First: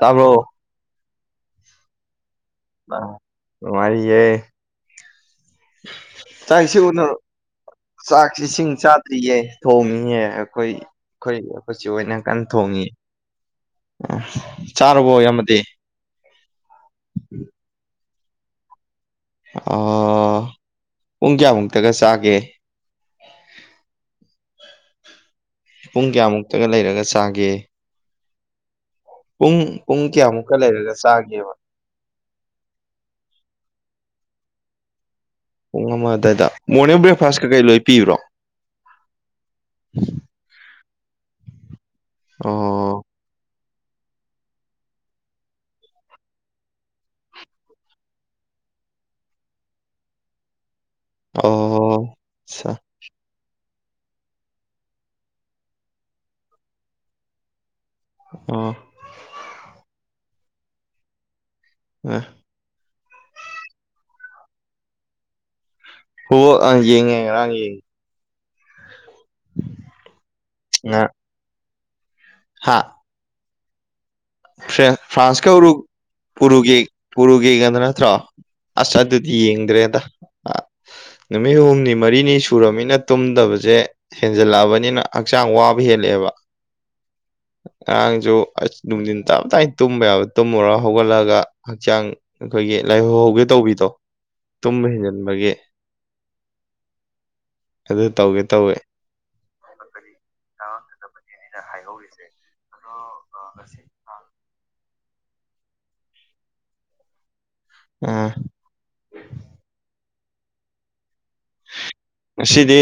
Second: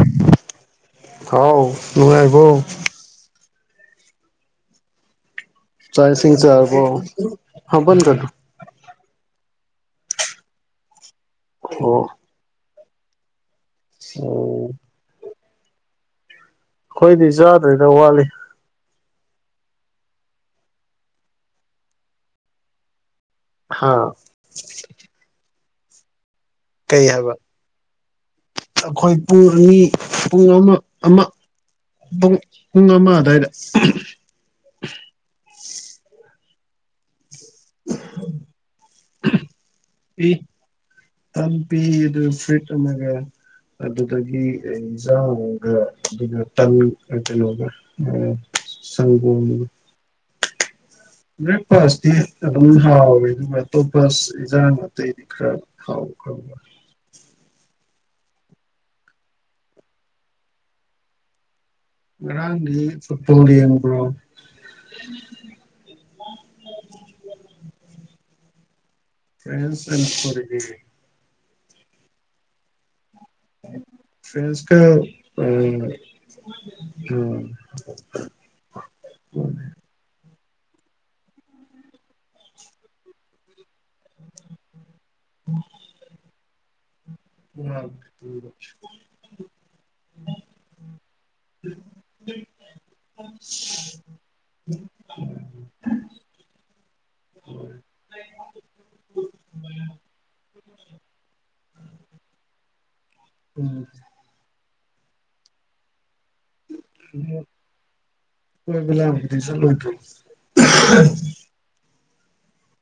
ꯇꯥꯕ꯭ꯔꯣ ꯍꯥꯎ ꯅꯨꯡꯉꯥꯏꯔꯤꯕꯣ ꯑꯧ ꯅꯨꯉꯥꯏꯔꯤꯌꯦ ꯆꯥꯛ ꯏꯁꯤꯡ ꯆꯥꯛ ꯆꯥꯔꯕꯣ ꯏꯁꯤꯡ ꯎꯅꯔ ꯍꯥꯝꯕꯟꯒꯅꯨ ꯆꯥꯛ ꯏꯁꯤꯡ ꯆꯥꯛ ꯇꯤꯌꯦ ꯊꯣꯡꯉꯤꯌꯦ ꯑꯩꯈꯣꯏ ꯑꯩꯈꯣꯏ ꯈꯣꯏꯆꯦ ꯑꯣ ꯍꯣꯏꯅ ꯀꯟ ꯊꯣꯡꯉꯤ ꯑꯩꯈꯣꯏꯗꯤ ꯆꯥꯔꯕꯣ ꯏꯌꯥꯝꯕꯗꯤ ꯈꯣꯏꯗꯤ ꯆꯥꯗ꯭ꯔꯤꯗ ꯋꯥꯠꯂꯤ ꯑꯥ ꯄꯨꯡ ꯀꯌꯥꯃꯨꯛꯇꯒ ꯆꯥꯒꯦ ꯍꯥꯥ ꯄꯨꯡ ꯀꯌꯥꯃꯨꯛꯇꯒ ꯂꯩꯔꯒ ꯆꯥꯒꯦ ꯑꯈꯣꯏ ꯄꯨꯡ ꯑꯅꯤ ꯄꯨꯡ ꯀꯌꯥꯃꯨꯛꯀ ꯑꯃ ꯂꯩꯔꯒ ꯑꯃ ꯆꯥꯒꯦꯕ ꯄꯨꯡ ꯄꯨꯡ ꯑꯃ ꯑꯗꯥꯏꯗ ꯄꯨꯡ ꯑꯃ ꯑꯗꯥꯏꯗ ꯃꯣꯔꯅꯤꯡ ꯕ꯭ꯔꯦꯛꯐꯥꯁ ꯀꯀꯩ ꯂꯣꯏ ꯄꯤꯕ꯭ꯔꯣ ꯄꯤ ꯇꯝ ꯄꯤ ꯗꯨ ꯕꯔ꯭ꯦꯗ ꯑꯣ ꯑꯃꯒ ꯑꯗꯨꯗꯒꯤ ꯑꯦꯟꯖꯥꯡꯒ ꯑꯗꯨꯅ ꯇꯟ ꯀꯦꯅꯣꯒ ꯑꯥ ꯁꯒꯣꯝꯒ ꯕ꯭ꯔꯦꯛꯐꯥꯁꯇꯤ ꯑꯣ ꯑꯗꯨꯝ ꯍꯥꯎꯋꯤ ꯑꯗꯨꯃ ꯑꯇꯣꯞꯄꯁ ꯏꯟꯖꯥꯡ ꯑꯇꯩꯗꯤ ꯈ꯭ꯔ ꯍꯥꯎ ꯈꯥꯎꯈ꯭ꯔꯕ [unintelligible] ꯑꯣ ꯉꯔꯥꯡꯗꯤ ꯐꯠꯕꯣꯜ ꯌꯦꯡꯕ꯭ꯔꯣ ꯐꯠꯕꯣꯜ ꯑꯪ ꯌꯦꯡꯉꯦ ꯉꯔꯥꯡ ꯌꯦꯡꯉꯦ ꯐ꯭ꯔꯦꯟꯁ ꯑꯦꯟ ꯄꯥꯔꯨꯒ꯭ꯋꯦ ꯉꯥ ꯍꯥ ꯐ꯭ꯔꯦꯟ ꯐ꯭ꯔꯦꯟꯁꯀ ꯐ꯭ꯔꯥꯟꯁꯀ ꯎꯔꯨ ꯎꯔꯨꯒꯦ ꯎꯔꯨꯒꯦꯒꯗꯣ ꯅꯠꯇ꯭ꯔꯣ ꯑꯁ ꯑꯗꯨꯗꯤ ꯌꯦꯡꯗ꯭ꯔꯦꯗ ꯅꯨꯃꯤꯠ ꯍꯨꯝꯅꯤ ꯃꯔꯤꯅꯤ ꯁꯨꯔꯕꯅꯤꯅ ꯇꯨꯝꯗꯕꯁꯦ ꯍꯦꯟꯖꯜꯂꯛꯑꯕꯅꯤꯅ ꯍꯛꯆꯥꯡ ꯋꯥꯕ ꯍꯦꯜꯂꯛꯑꯦꯕ ꯉꯔꯥꯡꯁꯨ ꯑꯁ ꯅꯨꯡꯗꯤꯟ ꯇꯞꯇꯥꯏ ꯇꯨꯝꯕ ꯌꯥꯕ ꯇꯨꯝꯃꯨꯔꯒ ꯍꯧꯒꯠꯂꯒ ꯍꯛꯆꯥꯡ ꯑꯩꯈꯣꯏꯒꯤ ꯂꯥꯏꯍꯧ ꯍꯧꯒꯦ ꯇꯧꯕꯤꯗꯣ ꯇꯨꯝꯕ ꯍꯦꯟꯖꯤꯟꯕꯒꯤ ꯑꯗꯨ ꯇꯧꯒꯦ ꯇꯧꯋꯦ [unintelligible] ꯑꯩꯅ ꯍꯥꯏꯍꯧꯔꯤꯁꯦ ꯑꯗꯣ ꯉꯁꯤ ꯎꯝ [unintelligible] ꯑꯣ ꯀꯣꯏꯕ ꯂꯥꯡꯕꯗꯤ ꯆꯠꯂꯣꯏꯗ꯭ꯔꯣ [unintelligible] ꯉꯁꯤꯗꯤ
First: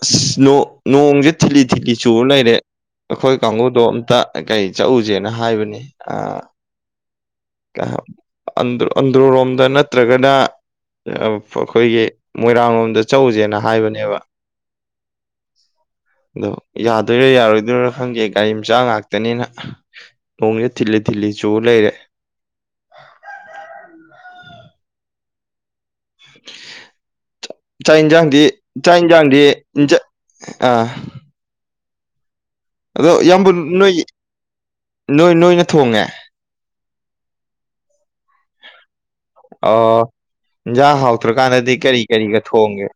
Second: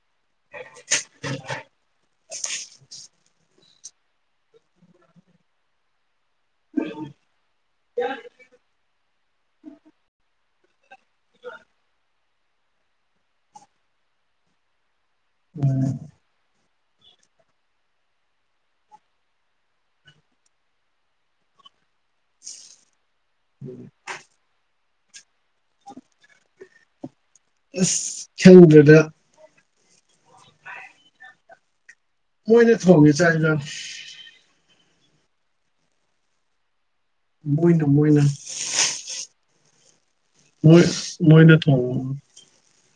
ꯑꯁ ꯅꯣꯡ ꯅꯣꯡꯁꯦ ꯊꯤꯠꯂꯤ ꯊꯤꯠꯂꯤ ꯆꯨꯔ ꯂꯩꯔꯦ ꯑꯩꯈꯣꯏ ꯀꯥꯡꯒꯨꯗꯣ ꯑꯝꯇ ꯀꯩ ꯀꯩ ꯆꯠꯑꯨꯖꯦꯅ ꯍꯥꯏꯕꯅꯤ ꯑ [unintelligible] ꯀꯥꯍꯞ ꯑꯟꯗ꯭ꯔꯣ ꯑꯟꯗ꯭ꯔꯣꯔꯣꯝꯗ ꯅꯠꯇ꯭ꯔꯒꯅ [unintelligible] ꯑꯩꯈꯣꯏꯒꯤ ꯃꯣꯏꯔꯥꯡ ꯂꯣꯝꯗ ꯆꯠꯑꯨꯖꯦꯅ ꯍꯥꯏꯕꯅꯦꯕ ꯎꯝ ꯑꯗꯣ ꯌꯥꯗꯣꯏꯔ ꯌꯥꯔꯣꯏꯗꯣꯏꯔꯣ ꯈꯪꯗꯦ ꯒꯥꯔꯤ ꯃꯆꯥ ꯉꯥꯛꯇꯅꯤꯅ ꯅꯣꯡꯖꯦ ꯊꯤꯠꯂꯤ ꯊꯤꯠꯂꯤ ꯆꯨ ꯂꯩꯔꯦ [unintelligible] ꯆ ꯆꯥꯛ ꯑꯁ ꯏꯟꯖꯥꯡꯗꯤ ꯆꯥꯛ ꯈꯪꯗ꯭ꯔꯦꯗ ꯏꯟꯖꯥꯡꯗꯤ ꯏꯟꯖ ꯑꯥ ꯃꯣꯏꯅ ꯊꯣꯡꯉꯦ ꯑꯗꯣ ꯆꯥꯛ ꯏꯌꯥꯝꯕ ꯏꯟꯖꯥꯡ ꯅꯣꯏꯏ ꯅꯣꯏ ꯅꯣꯏꯅ ꯊꯣꯡꯉꯦ ꯃꯣꯏꯅ ꯃꯣꯏꯅ ꯑꯣ ꯃꯣꯏ ꯏꯟꯖꯥꯡ ꯃꯣꯏꯅ ꯍꯥꯎꯇ꯭ꯔꯀꯥꯟꯗꯗꯤ ꯊꯣꯡ ꯀꯔꯤ ꯀꯔꯤꯒ ꯊꯣꯡꯒꯦ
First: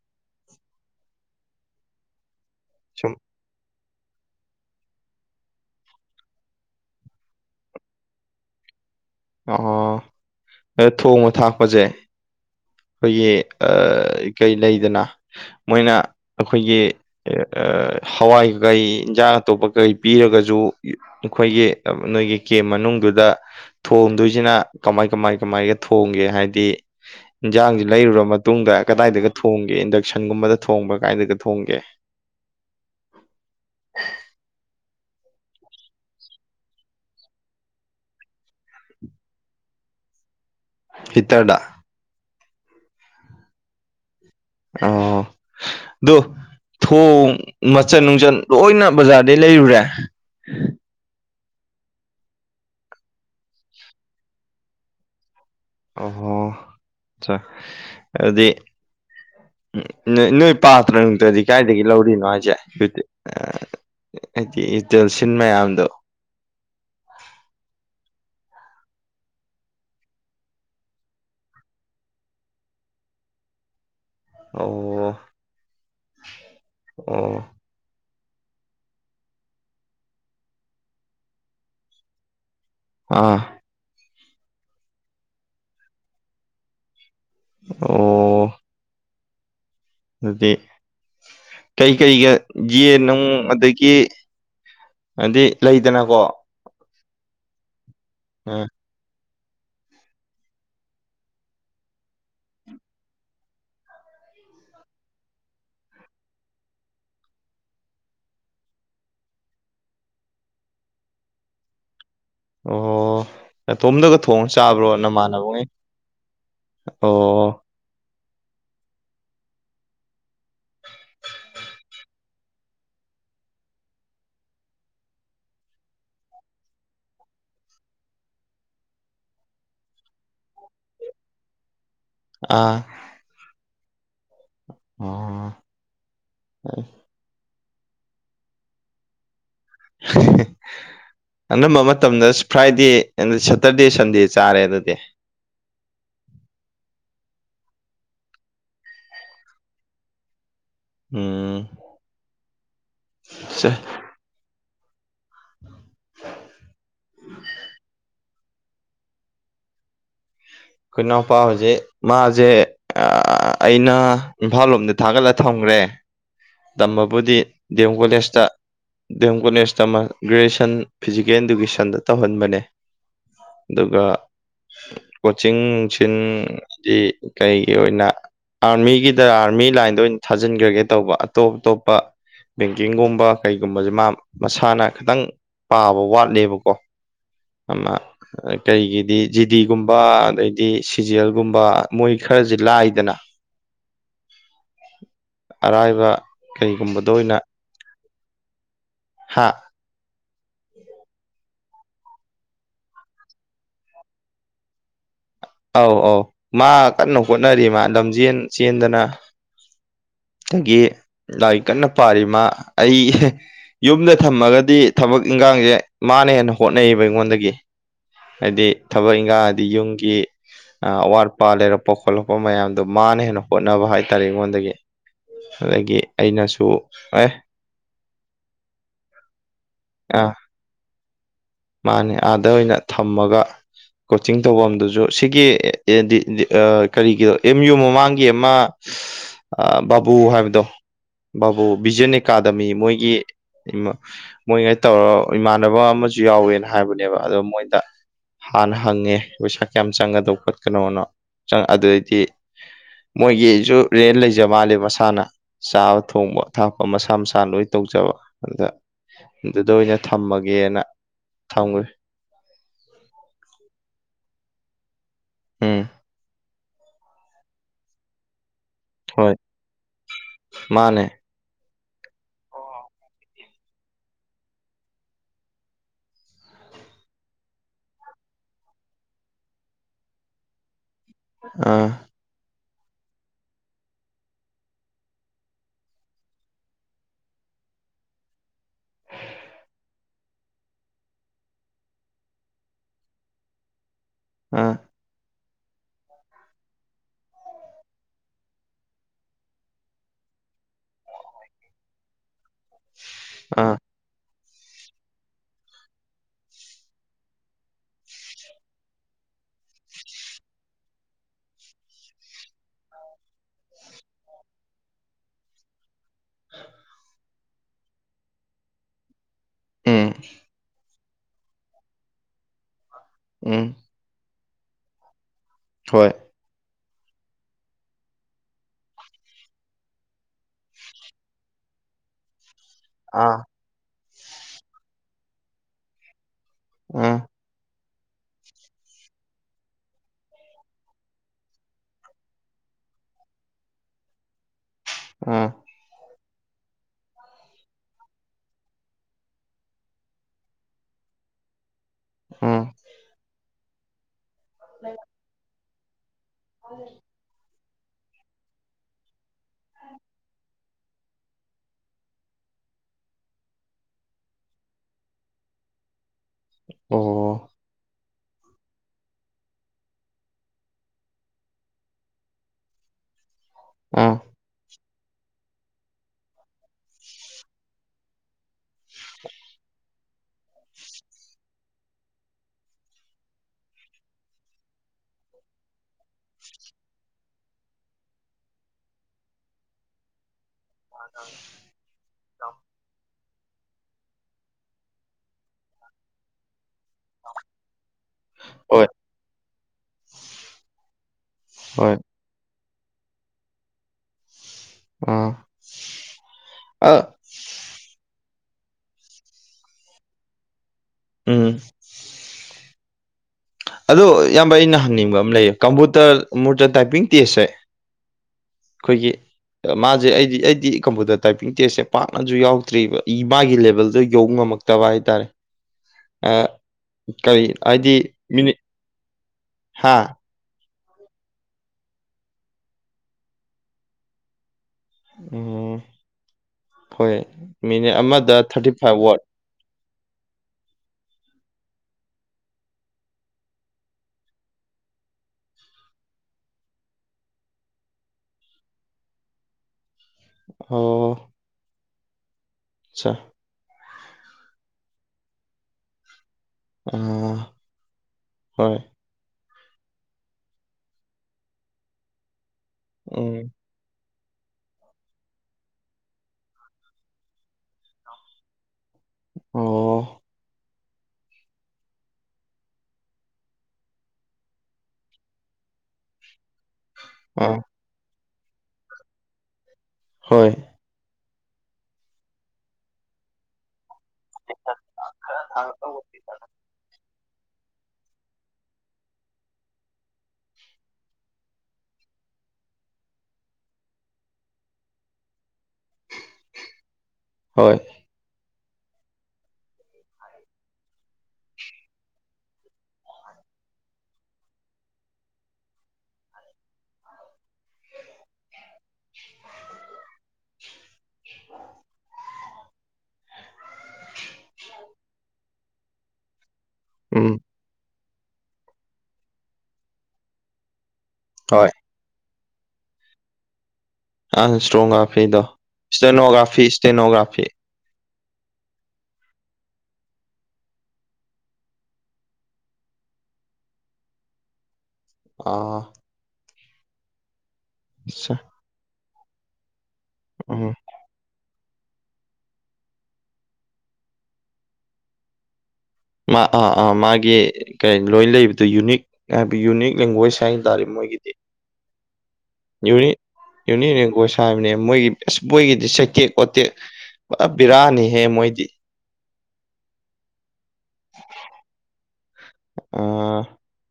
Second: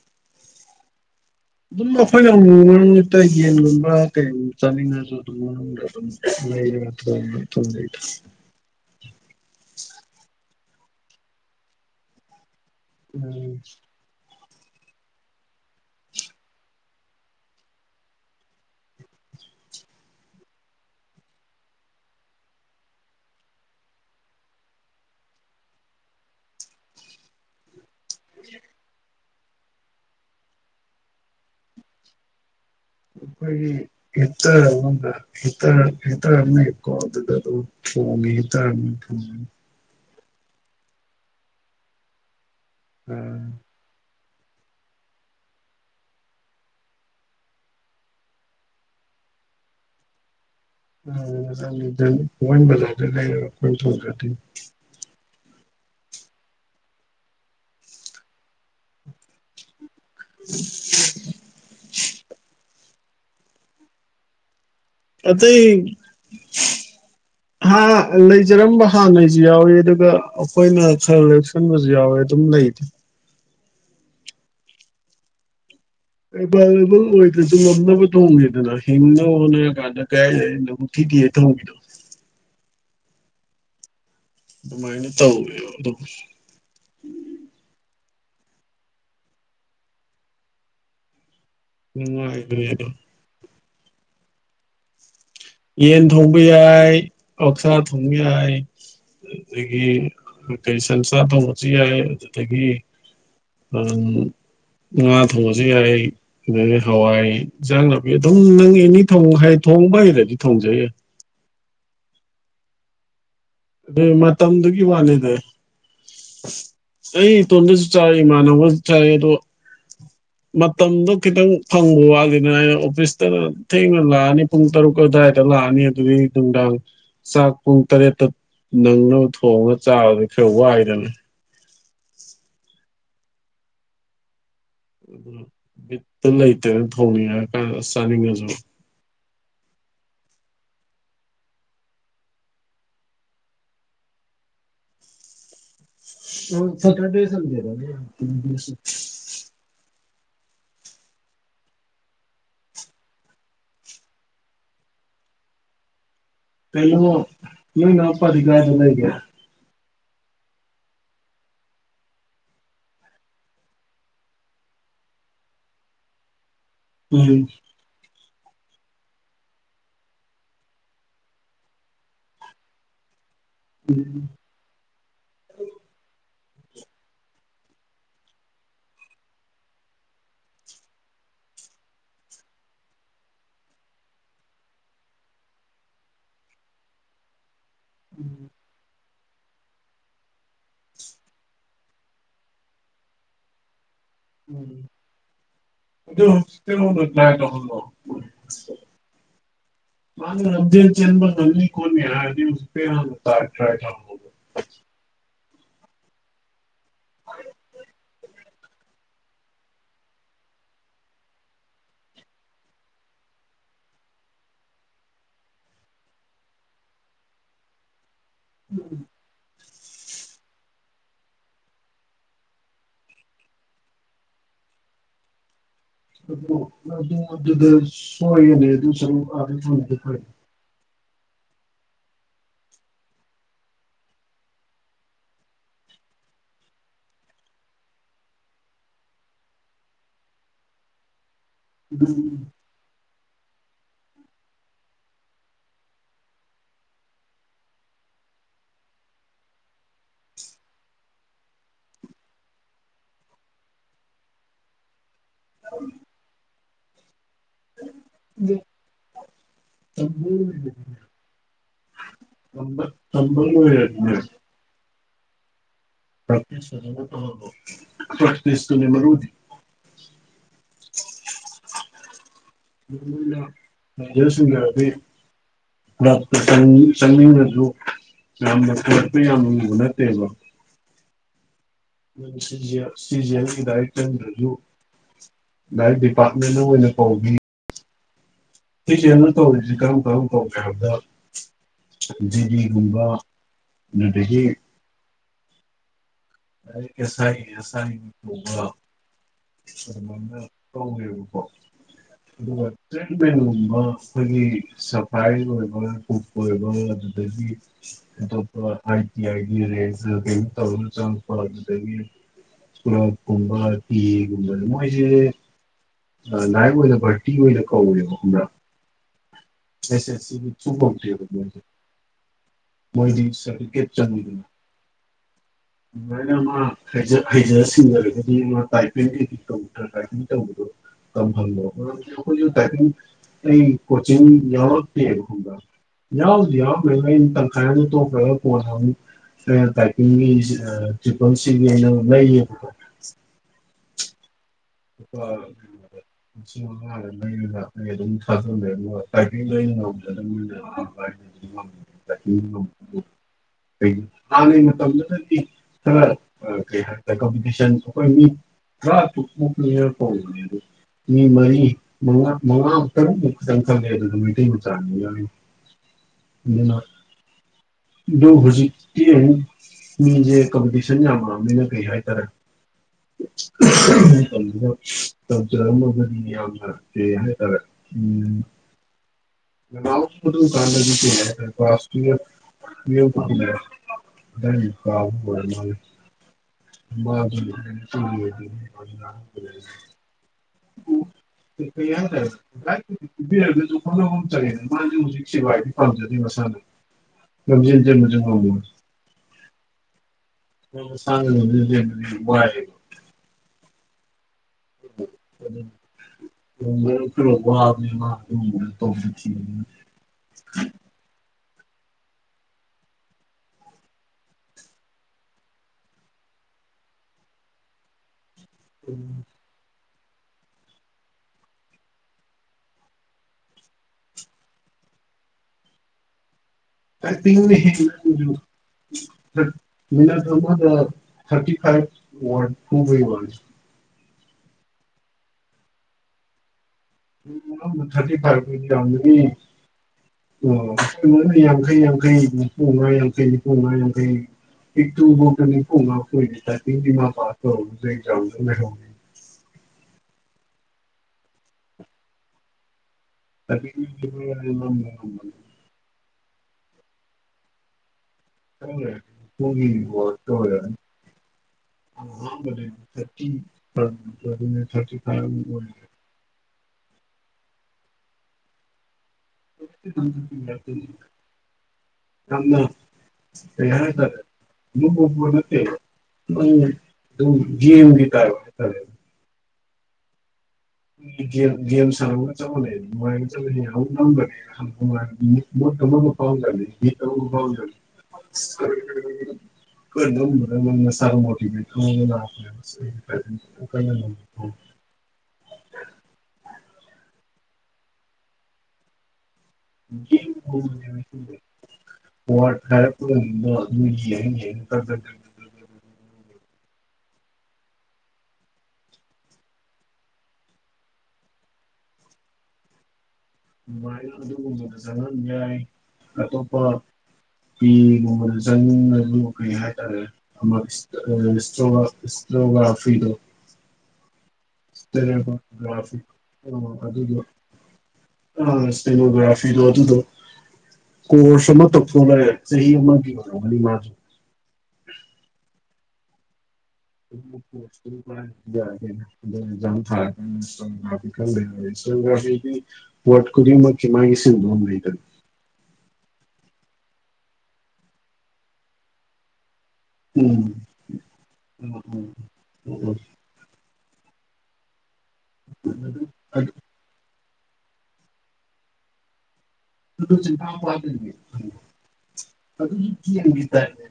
ꯑꯗꯨꯝ ꯂꯐꯣꯏꯅ ꯑꯃꯨꯛ ꯃꯨꯛ ꯃꯔꯛ ꯁꯨꯝ ꯃꯔꯛꯇꯩ ꯌꯦꯟꯒꯨꯝꯕ ꯀꯩꯒꯨꯝꯕ ꯆꯥꯅꯤꯡꯉꯁꯨ ꯑꯗꯨꯝ ꯃꯅꯨꯡꯗ ꯑꯗꯨꯝ ꯂꯩ ꯂꯩꯔ ꯊꯣꯡꯉꯦ ꯊꯣꯡꯅꯩꯗ ꯑꯣ ꯑꯗꯣ ꯊꯣꯡꯕ ꯊꯥꯛꯄꯁꯦ ꯑꯩꯈꯣꯏꯒꯤ ꯎꯝ ꯑ ꯀꯩ ꯂꯩꯗꯅ ꯃꯣꯏꯅ ꯑꯩꯈꯣꯏꯒꯤ [unintelligible] ꯍꯋꯥꯏ ꯀꯀꯩ ꯏꯟꯖꯥꯡ ꯑꯇꯣꯞꯄ ꯀꯩ ꯄꯤꯔꯒꯁꯨ ꯑꯩꯈꯣꯏꯒꯤ ꯑ ꯅꯣꯏꯒꯤ ꯀꯦꯝ ꯃꯅꯨꯡꯗꯨꯗ ꯊꯣꯡꯗꯣꯏꯖꯤꯅ ꯀꯃꯥꯏ ꯀꯃꯥꯏ ꯀꯃꯥꯏꯒ ꯊꯣꯡꯒꯦ ꯍꯥꯏꯗꯤ ꯏꯟꯖꯥꯡꯖꯤ ꯂꯩꯌꯨꯔ ꯃꯇꯨꯡꯗ ꯀꯗꯥꯏꯗꯒ ꯊꯣꯡꯒꯦ ꯏꯟꯗꯛꯁꯟꯒꯨꯝꯕꯗ ꯊꯣꯡꯕ꯭ꯔꯥ ꯀꯥꯏꯗꯒ ꯊꯣꯡꯒꯦ ꯑꯩꯈꯣꯏꯒꯤ ꯍꯤꯠꯇꯔ ꯑꯃꯗ ꯍꯤꯠꯇꯔ ꯍꯤꯠꯇꯔ ꯑꯃ ꯂꯩꯀꯣ ꯑꯗꯨꯗ ꯑꯗꯨꯝ ꯊꯣꯡꯉꯦ ꯍꯤꯠꯇꯔ ꯑꯗꯨꯝ ꯊꯝꯃꯒ ꯍꯤꯠꯇꯔꯗ ꯑꯥ ꯑꯣ ꯑꯗꯣ ꯊꯣꯡ ꯃꯆꯟ ꯅꯨꯡꯆꯟ ꯂꯣꯏꯅ ꯕꯖꯥꯔꯗꯩ ꯂꯩꯌꯨꯔꯦ ꯑꯥ ꯃꯆꯟꯒꯤꯗꯤ ꯃꯣꯏꯅ ꯕꯖꯥꯔꯗꯩ ꯂꯩꯌꯨꯔꯒ ꯑꯩꯈꯣꯏꯅ ꯊꯣꯡꯖꯗꯣꯏꯅꯦ ꯑꯣꯍꯣ ꯆꯥꯛ ꯑꯗꯨꯗꯤ ꯅꯣꯏ ꯅꯣꯏ ꯄꯥꯠꯇ꯭ꯔ ꯅꯨꯡꯇ꯭ꯔꯗꯤ ꯀꯥꯏꯗꯒꯤ ꯂꯧꯔꯤꯅꯣ ꯍꯥꯏꯁꯦ꯫ ꯍꯥꯏꯗꯤ ꯏꯇꯦꯜ ꯁꯤꯟ ꯃꯌꯥꯝꯗꯣ ꯑꯇꯩ [unintelligible] ꯍꯥ ꯂꯩꯖꯔꯝꯕ ꯍꯥꯟꯅꯩꯁꯨ ꯌꯥꯎꯏ ꯑꯗꯨꯒ ꯑꯩꯈꯣꯏꯅ ꯈꯔꯥ ꯂꯩꯕ ꯈꯟꯕꯁꯨ ꯌꯥꯎꯋꯦ ꯑꯗꯨꯝ ꯂꯩꯗ ꯑꯣ ꯏꯃꯥꯅꯕ ꯑꯣ ꯑꯣꯏꯗ꯭ꯔꯁꯨ ꯉꯝꯅꯕ ꯇꯣꯡꯉꯦꯗꯅ ꯍꯤꯡꯅꯕ ꯍꯣꯠꯅꯔ ꯀꯥꯟꯗ ꯀꯥꯏꯗꯩꯅꯣ ꯊꯤꯔꯥꯒ ꯇꯧꯕꯤꯗꯣ ꯑꯥ ꯑꯗꯨꯃꯥꯏꯅ ꯇꯧꯋꯦꯕ ꯑꯗꯨꯕꯨ ꯑꯣ ꯑꯗꯨꯗꯤ ꯀꯩꯀꯩꯒ ꯅꯨꯡꯉꯥꯏꯕꯅꯦ ꯑꯗꯣ ꯌꯦꯟ ꯅꯨꯡ ꯑꯗꯒꯤ ꯑꯗꯤ ꯌꯦꯟ ꯂꯩꯗꯅꯀꯣ ꯊꯣꯡꯕ ꯌꯥꯏ ꯑꯣꯛꯁꯥ ꯊꯣꯡꯕ ꯌꯥꯏ ꯑꯥ ꯑꯗꯨꯗꯒꯤ ꯀꯩ ꯁꯟꯁꯥ ꯊꯣꯡꯕꯁꯨ ꯌꯥꯏ ꯑꯗꯨꯗꯒꯤ ꯎꯝ ꯉꯥ ꯊꯣꯡꯉꯁꯨ ꯌꯥꯏ ꯑꯗꯒꯤ ꯍꯋꯥꯏ ꯏꯟꯖꯥꯡ ꯅꯥꯄꯤ ꯑꯗꯨꯝ ꯅꯪ ꯑꯦꯅꯤ ꯊꯣꯡꯕ ꯍꯩꯔꯗꯤ ꯊꯣꯡꯖ ꯌꯥꯏ ꯑꯣ ꯑꯗꯨ ꯅꯇꯣꯝꯗꯒ ꯊꯣꯡ ꯃꯇꯝꯗꯨꯒꯤ ꯆꯥꯕ꯭ꯔꯣ ꯋꯥꯅꯤꯗ ꯅꯃꯥꯟꯅꯕꯉꯩ ꯑꯩ ꯑꯣ ꯏꯇꯣꯝꯗꯁꯨ ꯆꯥꯏ ꯏꯃꯥꯟꯅꯕꯒꯥꯖꯨ ꯆꯥꯏ [unintelligible] ꯃꯇꯝꯗꯣ ꯈꯤꯇꯪ ꯐꯪꯕ ꯋꯥꯠꯂꯤꯗꯅ ꯑꯩꯅ ꯑꯣꯐꯤꯁꯇ ꯊꯦꯡꯅ ꯂꯥꯛꯑꯅꯤ ꯄꯨꯡ ꯇꯔꯨꯛ ꯑꯗꯨꯋꯥꯏꯗ ꯂꯥꯛꯑꯅꯤ ꯑꯗꯨꯗꯩꯩ ꯅꯨꯡꯗꯥꯡ ꯆꯥꯛ ꯄꯨꯡ ꯇꯔꯦꯠꯇ ꯅꯪꯅꯕ ꯊꯣꯡꯉꯒ ꯆꯥꯕꯗꯤ ꯈꯔ ꯋꯥꯏꯗꯅ ꯑꯥ ꯑꯗꯨ ꯑꯣ ꯕꯤꯠꯇꯣ ꯂꯩꯇꯦꯅ ꯊꯣꯡꯅꯤꯡꯉ ꯀꯥꯟꯗ ꯆꯥꯅꯤꯡꯉꯁꯨ [unintelligible] ꯑꯅꯝꯕ ꯃꯇꯝꯗ ꯐ꯭ꯔꯥꯏꯗꯦ ꯁꯇꯔꯗꯦ ꯁꯟꯗꯦ ꯆꯥꯔꯦ ꯑꯗꯨꯗꯤ ꯑꯣ ꯁꯇꯔꯗꯦ ꯁꯟꯗꯦ ꯎꯝ ꯁꯦ ꯀꯩꯅꯣ ꯅꯅꯥꯎꯄꯥꯗꯤ ꯀꯥꯏꯗ ꯂꯩꯒꯦ ꯑꯩꯈꯣꯏ ꯏꯅꯥꯎꯄꯥ ꯍꯧꯖꯤꯛ ꯃꯥꯁꯦ ꯑꯩꯅ ꯏꯝꯐꯥꯜ ꯂꯣꯝꯗ ꯊꯥꯒꯠꯂ ꯊꯝꯈ꯭ꯔꯦ ꯇꯝꯕꯕꯨꯗꯤ ꯎꯝ ꯗꯤ ꯑꯦꯝ ꯀꯣꯂꯦꯖꯇ ꯗꯤ ꯑꯦꯝ ꯀꯣꯂꯦꯖꯇ ꯃꯥ ꯒ꯭ꯔꯦꯖꯨꯑꯦꯁꯟ ꯐꯤꯖꯤꯀꯦꯜ ꯏꯗꯨꯀꯦꯁꯟꯗ ꯇꯧꯍꯟꯕꯅꯦ ꯑꯗꯨꯒ ꯎꯝ ꯀꯣꯆꯤꯡ ꯅꯨꯡꯁꯤꯟꯗꯤ ꯀꯩꯒꯤ ꯑꯣꯏꯅ ꯑꯥꯔꯃꯤꯒꯤꯗ ꯑꯥꯔꯃꯤ ꯂꯥꯏꯟꯗ ꯑꯣꯏꯅ ꯊꯥꯖꯤꯟꯈ꯭ꯔꯒꯦ ꯇꯧꯕ ꯑꯇꯣꯞ ꯑꯇꯣꯞꯄ ꯕꯦꯡꯀꯤꯡꯒꯨꯝꯕ ꯀꯩꯒꯨꯝꯕꯁꯦ ꯃꯥ ꯃꯁꯥꯅ ꯈꯤꯇꯪ ꯄꯥꯝꯕ ꯋꯥꯠꯂꯦꯕꯀꯣ ꯀꯩꯒꯤꯗꯤ ꯖꯤꯗꯤꯒꯨꯝꯕ ꯑꯗꯩꯗꯤ ꯁꯤꯖꯦꯜꯒꯨꯝꯕ ꯃꯣꯏ ꯈꯔꯁꯦ ꯂꯥꯏꯗꯅ ꯎꯝ ꯑꯔꯥꯏꯕ ꯀꯩꯒꯨꯝꯕꯗ ꯇꯔ꯭ꯥꯏ ꯑꯣꯏꯅ ꯇꯧꯍꯜꯂꯣ ꯍꯥ ꯃꯥꯥꯅ ꯂꯝꯖꯦꯜ ꯆꯦꯟꯕ ꯉꯝꯅꯤ ꯈꯣꯠꯅꯤ ꯍꯥꯏꯔꯗꯤ ꯇꯧꯍꯜꯂꯣ ꯑꯧ ꯑꯧ ꯃꯥ ꯀꯟꯅ ꯍꯣꯠꯅꯔꯤ ꯃꯥ ꯂꯝꯖꯦꯟ ꯆꯦꯟꯗꯅ ꯗꯒꯤ ꯂꯥꯏꯔꯤꯛ ꯀꯟꯅ ꯄꯥꯔꯤ ꯃꯥ ꯑꯩ ꯌꯨꯝꯗ ꯊꯝꯃꯒꯗꯤ ꯊꯕꯛ ꯏꯟꯈꯥꯡꯁꯦ ꯃꯥꯅ ꯍꯦꯟꯅ ꯍꯣꯠꯅꯩꯌꯦꯕ ꯑꯩꯉꯣꯟꯗꯒꯤ ꯍꯥꯏꯗꯤ ꯊꯕꯛ ꯏꯪꯈꯥꯡ ꯍꯥꯏꯗꯤ ꯌꯨꯝꯒꯤ ꯑꯋꯥꯠ ꯑꯄꯥꯥ ꯂꯩꯔꯛꯄ ꯈꯣꯠꯂꯛꯄ ꯃꯌꯥꯝꯗꯣ ꯃꯥꯅ ꯍꯦꯟꯅ ꯍꯣꯠꯅꯕ ꯍꯥꯏꯇꯥꯔꯦ ꯑꯩꯉꯣꯟꯗꯒꯤ ꯑꯗꯒꯤ ꯑꯗꯨ ꯑꯩꯅꯁꯨ ꯑꯗꯨ ꯑꯦ ꯑꯗꯨꯗ ꯁꯣꯏꯅꯦ ꯑꯗꯨ ꯁꯔ ꯐ ꯑꯥ ꯃꯥꯅꯦ ꯑꯥꯗ ꯑꯣꯏꯅ ꯊꯝꯃꯒ ꯀꯣꯆꯤꯡ ꯇꯧꯚꯝꯗꯨꯖꯨ ꯁꯤꯒꯤ ꯀꯔꯤꯒꯤꯗꯣ ꯑꯦꯝ ꯌꯨ ꯃꯃꯥꯡꯒꯤ ꯑꯃ ꯑ ꯕꯥꯕꯨ ꯍꯥꯏꯕꯗꯣ ꯕꯥꯕꯨ ꯚꯤꯖꯟ ꯑꯦꯀꯥꯗꯃꯤ ꯃꯣꯏꯒꯤ ꯃꯣꯏꯒꯩ ꯇꯧꯔ ꯏꯃꯥꯟꯅꯕ ꯑꯃꯖ ꯨ ꯖꯨ ꯌꯥꯎꯋꯦꯅ ꯍꯥꯏꯕꯅꯦꯕ ꯑꯗꯣ ꯃꯣꯏꯗ ꯍꯥꯟꯅ ꯍꯪꯉꯦ ꯄꯩꯁꯥ ꯀꯌꯥꯝ ꯆꯪꯒꯗꯧꯕ ꯈꯣꯠꯀꯅꯣꯅ ꯆꯪ ꯑꯗꯨꯗꯩꯗꯤ ꯃꯣꯏꯒꯤꯖꯨ ꯔꯦꯟ ꯂꯩꯖ ꯃꯥꯜꯂꯦ ꯃꯁꯥꯅ ꯆꯥꯕ ꯊꯣꯡꯕ ꯊꯥꯛꯄ ꯃꯁꯥ ꯃꯁꯥꯅ ꯂꯣꯏ ꯇꯧꯖꯕ ꯑꯗ ꯑꯗꯨꯗ ꯑꯣꯏꯅ ꯊꯝꯃꯒꯦꯅ ꯊꯝꯈ꯭ꯔꯦ ꯇꯝꯕ ꯇꯝꯕ ꯂ‌ꯣꯏꯔꯗꯤꯅ‌ꯦ ꯎꯝ ꯄ꯭ꯔꯥꯛꯇꯤꯁ ꯐꯖꯟꯅ ꯇꯧꯍꯜꯂꯣ ꯄ꯭ꯔꯥꯛꯇꯤꯁ ꯇꯨꯅ‌ꯦ ꯃꯔꯨꯗꯤ ꯍꯣꯏ ꯃꯥꯅꯦ [inaudible] [unintelligible] ꯂꯛꯇ ꯆꯪꯅꯤꯡ ꯆꯪꯅꯤꯡꯗ꯭ꯔꯁꯨ ꯌꯥꯝꯅ [unintelligible] ꯌꯥꯝꯅ ꯂꯨꯕ ꯅꯠꯇꯦꯕ ꯑ ꯅꯪ ꯁꯤ ꯖꯤ ꯁꯤ ꯖꯤ ꯑꯦꯜꯒꯤ ꯗꯥꯏꯔꯦꯛ ꯆꯪꯗꯔꯖꯨ ꯗꯥꯢꯔꯦꯛ ꯗꯤꯄꯥꯔꯠꯃꯦꯟꯅ ꯑꯣꯏꯅ ꯀꯧꯕꯤ ꯁꯤ ꯖꯤ ꯑꯦꯜꯅ ꯀꯧꯔꯤꯖ‌ꯦ ꯀꯔꯝ ꯀꯔꯝ ꯀꯧꯒ‌ꯦ ꯍꯥꯏꯕꯗ ꯖꯤ ꯗꯤ ꯒꯨꯝꯕ ꯑꯗꯨꯗꯒꯤ ꯑꯥ ꯑꯗꯩ ꯑꯦ ꯁꯥꯏ ꯑꯦ ꯑꯦꯁ ꯑꯥꯏꯒꯤ ꯀꯧꯕ ꯑꯗꯨꯃꯥꯏꯅ ꯀꯧꯋꯦꯕꯀꯣ ꯑꯗꯨꯒ ꯑꯥ ꯇꯔꯦꯠꯃꯦꯟꯒꯨꯝꯕ ꯑꯈꯣꯏꯒꯤ ꯁꯐꯥꯏ ꯑꯣꯏꯕ ꯀꯨꯛ ꯑꯣꯏꯕ ꯑꯗꯨꯗꯒꯤ ꯑꯇꯣꯞꯄ ꯑꯥꯏ ꯇꯤ ꯑꯥꯏꯒꯤ ꯔꯦꯖꯕ‌ꯦꯡ ꯇꯧꯕ ꯆꯪꯉꯛ ꯄ ꯑꯗꯨꯗꯒꯤ ꯀꯂ꯭ꯔꯛ ꯀꯨꯝꯕ ꯄꯤ ꯑꯦ ꯒꯨꯝꯕ ꯃꯣꯏꯖꯤꯗꯤ ꯂꯥꯏꯔꯤꯛ ꯑꯣꯏꯅ ꯚꯔꯇꯤ ꯑꯣꯏꯅ ꯀꯧꯋꯦꯕ ꯈꯪꯕ꯭ꯔꯥ ꯑꯦꯁ ꯎꯝ ꯑꯦꯁꯒꯤ ꯊ꯭ꯔꯨ ꯀꯧꯗꯦꯕ ꯃꯣꯢꯖꯦ ꯃꯣꯏꯗꯤ ꯎꯝ ꯁꯔꯇꯤꯐꯤꯀꯦꯠ ꯆꯪꯉꯤꯗꯅ ꯍꯣꯏ [unintelligible] ꯑꯅ ꯃꯥ ꯍꯩꯖ ꯍꯩꯖ ꯁꯤꯡꯖꯔꯒꯗꯤ ꯃꯥ ꯇꯥꯏꯄꯤꯡꯒꯤꯗꯤ ꯇꯧꯗ꯭ꯔꯥ ꯇꯥꯏꯄꯤꯡ ꯇꯧꯕꯗꯣ ꯇꯝꯍꯜꯂ‌ꯣ ꯑꯗ‌ꯣ ꯑꯈ‌ꯣꯏꯒꯤ ꯇꯥꯏꯞꯄꯤꯡ ꯑꯥ ꯀꯣꯆꯤꯡ ꯌꯥꯎꯔꯛꯇ‌ꯦꯕ ꯈꯪꯕꯔꯥ ꯌꯥꯎꯕꯨꯗꯤ ꯌꯥꯎꯔꯃꯦ ꯑꯥ ꯑꯩꯅ ꯇꯟ ꯈꯔ ꯇꯣꯛꯈ꯭ꯔꯥꯒ ꯀꯣꯟꯅ ꯑꯃꯨꯛ ꯑꯩꯅ ꯇꯥꯢꯄꯤꯡꯒꯤꯁꯦ ꯑ ꯇ꯭ꯔꯤꯄꯜꯁꯤꯒꯤ ꯑꯩꯅ ꯂꯩꯌꯦꯕꯀꯣ ꯂꯨꯄꯥ ꯑꯥ ꯀꯩꯅꯣꯗ ꯂꯤꯁꯤꯡ ꯃꯉꯥꯗ ꯂꯩꯔ‌ꯦꯒ ꯑꯩ ꯑꯗꯨꯝ ꯊꯥꯖꯜꯂꯦ ꯑꯗꯨꯒ ꯇꯥꯏꯄꯤꯡꯗ‌ꯣ ꯑꯩꯅ ꯎꯝ [unintelligible] [unintelligible] ꯍꯥꯟꯅꯩ ꯃꯇꯝꯗꯨꯅꯗꯤ ꯈꯔ ꯀꯩ ꯍꯥꯏꯇꯥꯔꯦ ꯀꯝꯄꯤꯇꯤꯁꯟ ꯑꯩꯈꯣꯏ ꯃꯤ ꯇ꯭ꯔꯥꯇ꯭ꯔꯨꯛ [unintelligible] ꯀꯧꯕꯅꯦ ꯑꯗꯣ ꯃꯤ ꯃꯔꯤ ꯃꯉꯥ ꯃꯉꯥ ꯇꯃꯨꯛ ꯈꯤꯇꯪ ꯈꯜꯂꯦ ꯑꯗꯨꯗ ꯃꯩꯇꯩ ꯃꯆꯥ ꯅꯤꯅ ꯗꯨꯅ ꯑꯣ ꯑꯗ‌ꯣ ꯍꯧꯖꯤꯛꯇꯤ ꯑꯃꯨꯛ ꯃꯤꯖ‌ꯦ ꯀꯝꯄꯤꯇꯤꯁꯟ ꯌꯥꯝꯃꯛꯑꯕꯅꯤꯅ ꯀꯩ ꯍꯥꯏꯇꯥꯔꯦ [unintelligible] ꯑꯥ ꯇꯧꯖꯔꯛꯑꯃꯒꯗꯤ ꯌꯥꯝꯅ ꯀꯩ ꯍꯥꯏꯇꯥꯔꯦ ꯎꯝ ꯅꯅꯥꯎ ꯑꯗꯨꯝ ꯀꯥꯟꯗꯗꯤ ꯀꯩ ꯍꯥꯢꯇꯥꯔꯦ ꯀꯂꯥꯁ ꯇꯨꯌ‌ꯦꯜꯄ ꯇꯨꯋꯧꯜꯀꯨꯝꯕ ꯑꯗꯥꯢꯗꯤ ꯀꯥꯕ ꯑꯣꯢꯔ ꯃꯥꯜꯂꯦ [unintelligible] ꯍ ꯈ ꯌꯥ ꯇ [unintelligible] ꯃꯥꯖꯨ ꯍꯧꯖꯤꯛ ꯄꯥꯝꯖꯔꯦ ꯃꯁꯥꯅ ꯂꯝꯖꯦꯟ ꯆꯦꯟꯕꯖꯦ ꯍꯣꯏ ꯎꯝ ꯁꯥꯡꯅ ꯂꯝꯖꯦꯟ ꯍꯣꯏ ꯆꯦꯟꯕꯖꯦ ꯋꯥꯢꯌꯦ ꯑꯥ ꯑ [unintelligible] ꯎꯝ ꯑꯗꯣ ꯏꯌꯥꯝꯕ ꯑꯩꯅ ꯍꯪꯅꯤꯡꯕ ꯑꯃ ꯂꯩꯌꯦ ꯀꯝꯄꯨꯇꯔ ꯃꯨꯔꯇꯔ ꯇꯥꯏꯄꯤꯡ ꯇꯦꯁꯁꯦ ꯈꯣꯏꯒꯤ ꯃꯥꯖꯦ ꯑꯩꯗꯤ ꯑꯩꯗꯤ ꯀꯝꯄꯨꯇꯔ ꯇꯥꯏꯄꯤꯡ ꯇꯦꯁꯁꯦ ꯄꯥꯛꯅꯁꯨ ꯌꯥꯎꯗ꯭ꯔꯤꯕ ꯏ ꯃꯥꯒꯤ ꯂꯦꯕꯦꯜꯗꯣ ꯌꯧ ꯉꯝꯃꯣꯢ ꯀꯃꯍꯥꯢꯇꯥꯔꯦ ꯑ ꯀꯩꯅꯣꯅꯦ ꯍꯦ ꯍꯥ ꯃꯤꯅꯠ ꯑꯃꯗ ꯊꯥꯔꯇꯤ ꯐꯥꯏꯚ ꯋꯥꯔꯗ ꯍꯨꯕꯩ ꯋꯥꯅꯤ ꯎꯝ ꯍꯣꯏ ꯃꯤꯅꯤꯠ ꯊꯥꯔꯇꯤ ꯑꯃꯗ ꯊꯥꯔꯇꯤ ꯐꯥꯏꯚ ꯋꯥꯠ ꯑꯣ ꯌꯥꯡꯈꯩ ꯌꯥꯡꯈꯩ ꯅꯤꯐꯨꯃꯉꯥ ꯌꯥꯡꯈꯩ ꯅꯤꯐꯨꯃꯉꯥ ꯌꯥꯡꯈꯩ ꯄꯤꯛꯇ꯭ꯔꯨ ꯕꯥꯎꯗ ꯅꯤꯐꯨꯃꯉꯥ [unintelligible] ꯗꯤ ꯃꯥ ꯄꯥꯁ ꯇꯧꯔꯁꯨ ꯍꯟꯗꯛ ꯑꯦꯛꯖꯥꯝꯗ ꯂꯩꯍꯧꯔꯦ ꯑꯣ ꯆꯥ [unintelligible] ꯑ [unintelligible] ꯊꯥꯔꯇꯤ [unintelligible] ꯎꯝ ꯊꯥꯔꯇꯤ ꯐꯥꯢꯐ ꯑꯃꯨꯛ ꯑꯣꯏ ꯑꯣ [unintelligible] ꯌꯥꯝꯅ ꯀꯩ ꯍꯥꯏ ꯇꯥꯔꯦ [unintelligible] ꯅꯠꯇꯦ ꯅꯪ ꯑꯗꯨ ꯑꯥ ꯒꯦꯝꯒꯤ ꯇꯥꯢꯞ ꯍꯥꯢ ꯇꯥꯔꯦ ꯍꯣꯏ ꯒꯦꯝ ꯒꯦꯝ ꯁꯥꯟꯅꯕꯒ ꯆꯞ ꯃꯥꯅꯩ [unintelligible] [unintelligible] [unintelligible] ꯃꯣꯇꯤꯚꯦꯠꯀꯤ ꯃꯑꯣꯡꯗ [unintelligible] [unintelligible] ꯍꯣꯏ [unintelligible] ꯋꯥꯔꯗꯇ ꯍꯥꯢꯔꯛꯇꯣꯔꯤꯅꯤꯗ ꯑꯗꯨꯝ ꯌꯦꯡꯉ ꯌꯦꯡꯉ ꯗꯛ ꯗꯛ [inaudible] ꯑꯗꯨꯃꯥꯏꯅ ꯑꯗꯨꯒꯨꯝꯕꯗ ꯆꯪꯍꯟꯕ ꯌꯥꯏ ꯑꯇꯣꯞꯄ ꯎꯝ ꯌꯦꯡꯉꯨꯕꯗ ꯆꯪꯅꯤꯡꯕ ꯗꯨꯕꯨ ꯀꯩ ꯍꯥꯏꯇꯥꯔꯦ ꯑꯃ ꯏꯁꯇ ꯍꯣꯏ [unintelligible] ꯂꯣꯒꯐ꯭ꯔꯤꯗꯣ ꯑ ꯏꯁꯇ꯭ꯔꯣꯒ꯭ꯔꯥꯐꯤꯗꯣ ꯏꯁꯇꯦꯔꯤꯌꯣꯒ꯭ꯔꯥꯐꯤ ꯏꯁꯇꯦꯅꯣꯒ꯭ꯔꯥꯐꯤ ꯏꯁꯇꯦꯅꯣꯒ꯭ꯔꯥꯐꯤ ꯑ ꯁ꯭ꯇꯦꯅꯣꯒ꯭ꯔꯥꯐꯤꯗꯣ ꯑꯗꯨꯗꯣ ꯀꯣꯔꯁ ꯑꯃ ꯇꯧꯊꯣꯛ ꯂꯣꯢꯔꯦ ꯆꯍꯤ ꯑꯃꯒꯤ ꯑꯣꯏꯔꯝꯒꯅꯤ ꯃꯥꯁꯨ ꯑ [unintelligible] ꯑꯠꯆꯥ [unintelligible] ꯗꯤ ꯎꯝ ꯋꯥꯔꯗ ꯈꯨꯗꯤꯃꯛꯀꯤ ꯃꯥꯒꯤ ꯁꯤꯝꯕꯣꯜ ꯂꯩꯗꯅ ꯃꯥ ꯑꯥ ꯑꯥ ꯃꯥꯒꯤ ꯀꯩ ꯂꯣꯏ ꯂꯩꯕꯗꯣ ꯌꯨꯅꯤꯛ ꯍꯥꯏꯕ ꯌꯨꯅꯤꯛ ꯂꯦꯡꯒ꯭ꯋꯦꯖ ꯎꯝ ꯍꯥꯏ ꯇꯥꯔꯦ ꯃꯣꯏꯒꯤꯗꯤ ꯎꯝ ꯎꯝ ꯌꯨꯔꯤ ꯌꯨꯅꯤ [unintelligible] ꯍꯥꯏꯕꯅꯦ ꯃꯣꯏꯒꯤ ꯑꯁ ꯃꯣꯏꯒꯤꯗꯤ ꯆꯩꯀꯦꯛ ꯑꯗꯨ ꯀꯣꯠꯇꯦꯛ ꯕꯤꯔꯥꯅꯤꯍꯦ ꯃꯣꯏꯗꯤ ꯑꯗꯨ ꯆꯤꯟꯐꯥ ꯐꯥꯗꯣꯢꯅꯦ ꯑꯗꯨꯖꯨ ꯑ [unintelligible] ꯒꯤ ꯇꯥꯢꯞꯅꯦ